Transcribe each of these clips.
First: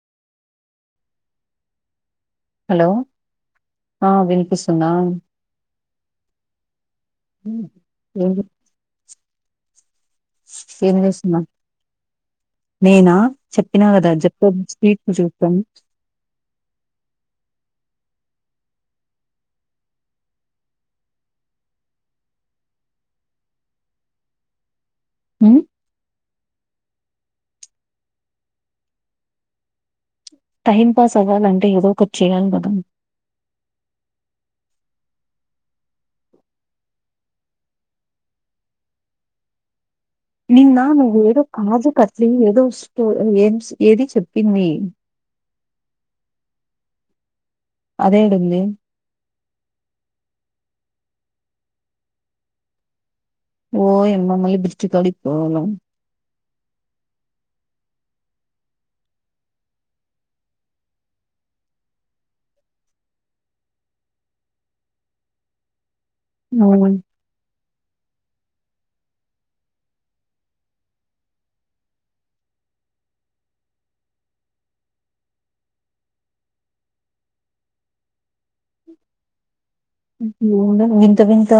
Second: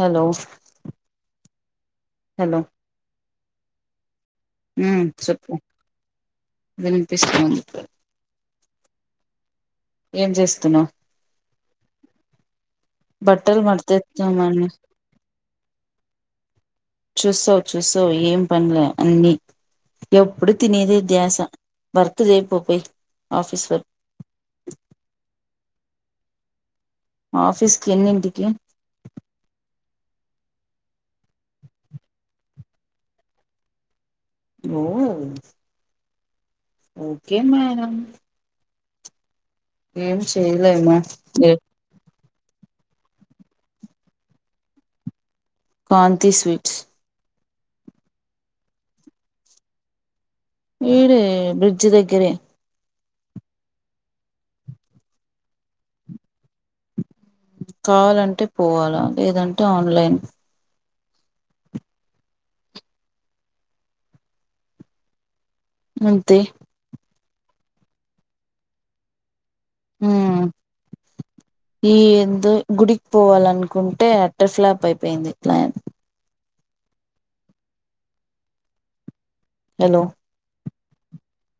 hello hello ఆ విన్ పిస్తుందా ఉమ్ చెప్పు వినిపిస్తుంది ఏం చేస్తున్నావు ఏం చేస్తునవ్ నేనా బట్టలు చెప్పినా కదా జప్ప మడతేద్దామని స్వీట్ చూద్దాం చుస్తావ్ చుస్తావ్ ఏం పన్లే అన్నీ ఎప్పుడు తినేది ధ్యాస వర్క్ చేయపోపోయి ఆఫీస్ వర్క్ మ్ ఆఫీస్కి ఎన్నింటికి టైం పాస్ అవ్వాలంటే ఏదో ఒకటి చేయాలి కద ఓ ఓకే మేడం ఏం నిన్న చేయలేము నువ్వు ఏదో కాజు కస్ ది ఏదో స్పై ఏం ఏదిచెప్పింది కాంతి స్వీట్స్ అదేడూంది ఈడే బ్రిడ్జ్ దగ్గరే ఓ యమ్మ మళ్ళీ బ్రిడ్జి కాడికి పోవాలా కావాలంటే పోవాలా లేదంటే ఆన్లైన్ అంతే నువున్ మ్ ఈ ఎందో గుడికి పోవాలనుకుంటే అట్టర్ ఫ్లాప్ అయిపోయింది ప్లాన్ హలో ఏందో వింత వింత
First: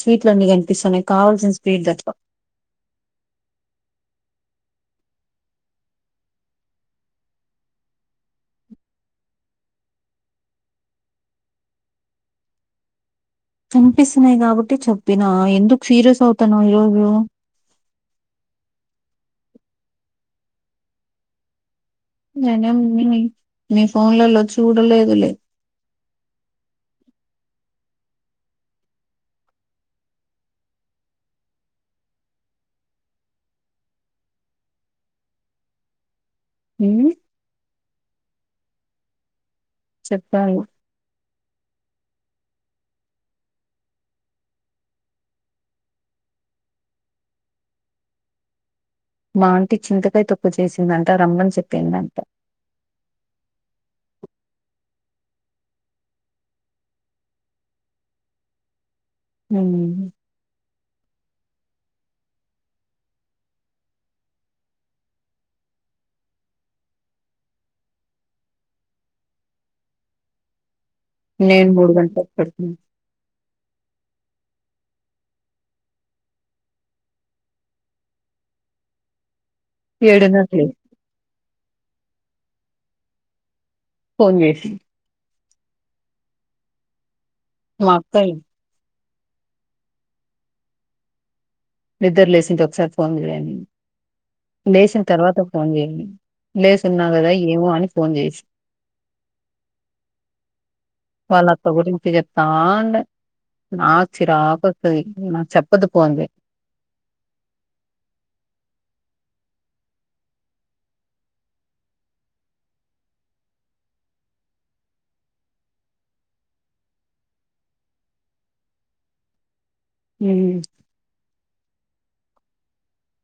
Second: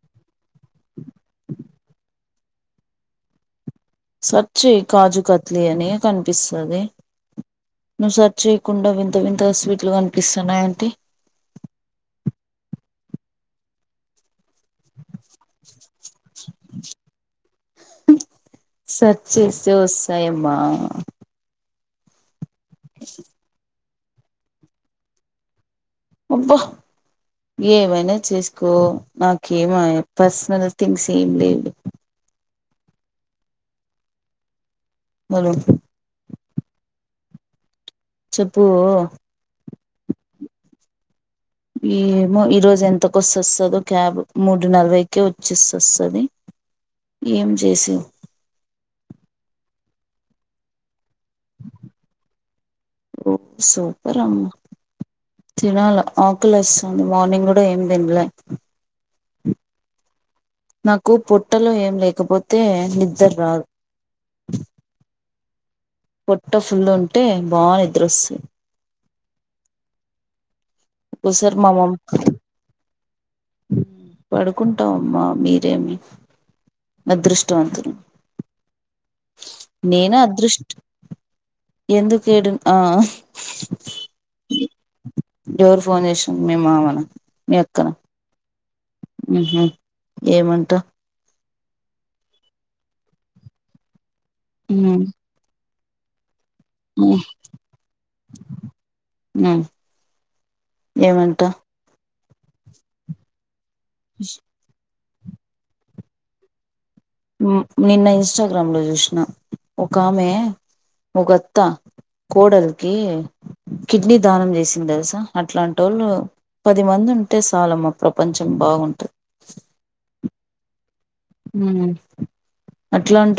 స్వీట్లు అన్నీ కనిపిస్తున్నాయి కావల్సిన స్వీట్ తప్ప సెర్చ్ చేయి కాజు కత్లీ అని కన్పిస్తదీ నువ్వు సర్చ్ చేయకుండా వింత వింతగా స్వీట్లు కనిపిస్తున్నా అంటే వినిపిస్తున్నాయి కాబ ట్టి చెప్పినా ఎందుకు సీరియస్ అవుతన్నావ్ ఈరోజు సెర్చ్ చేస్తే వస్తాయమ్మా నేనేం నీ నీ ఫోన్లలో చూడలేదులే అబ్బ ఏమైనా చేసుకో నాకేమయే పర్సనల్ థింగ్స్ ఏం లేవు లే మొలు ఉమ్ చెప్పూ చెప్పలి ఏమో ఈరోజు ఎంతకొస్త వస్తదో క్యాబ్ మూడు నలభైకే వచ్చేస్తొస్తది ఏంజేసి మాంటి చింతకాయ్ తొప్పు చేసిందంట రమ్మన్ చెప్పిందంట పొలం తినాల ఆకలేస్తుంది మార్నింగ్ కూడా ఏం దిన్లే ఉమ్ నాకు పొట్టలో ఏం లేకపోతే నిద్దర్ రాదు పొట్ట ఫుల్లుంటే బా నిద్రొస్త ఒక్కోసారి నేను మా మూడుఘంట్లకు పడ్కున్న ఉ పడుకుంటవమ్మా మీరేమి అదృష్టవంతులు నేనా ఏడున్నరకు లే అదృష్ట్ ఎందుకేడు ఆ ఫోన్ జేసి ఎవరు ఫోన్ చేసి మీ మామన మా అత్తయ్య ఉహ్ ఏమంటా నిద్దర్ లేసిం ఒకసారి ఫోన్ చేయ్ అనిం ఉ లేచిన తర్వాత ఒక ఫోన్ చేయాని లేసున్నా ఉ గదా ఏమో అని ఫోన్ చేసి ఉ ఏమంట వాళ్ళక్క గురించి చెప్ తాండే నాకు చిరాకొత్తది నాకు చెప్పది పోందే ఉమ్ నిన్న ఇన్స్టాగ్రామ్ లో చూసినా ఒకామె ఒకత్తా కోడలికి కిడ్నీ దానం చేసింది తెలుసా అట్లాంటోళ్ళు పది మందుంటే సాలమ్మ ప్రపంచం బాగుంటది ఉమ్ ఉమ్ అట్లాంటో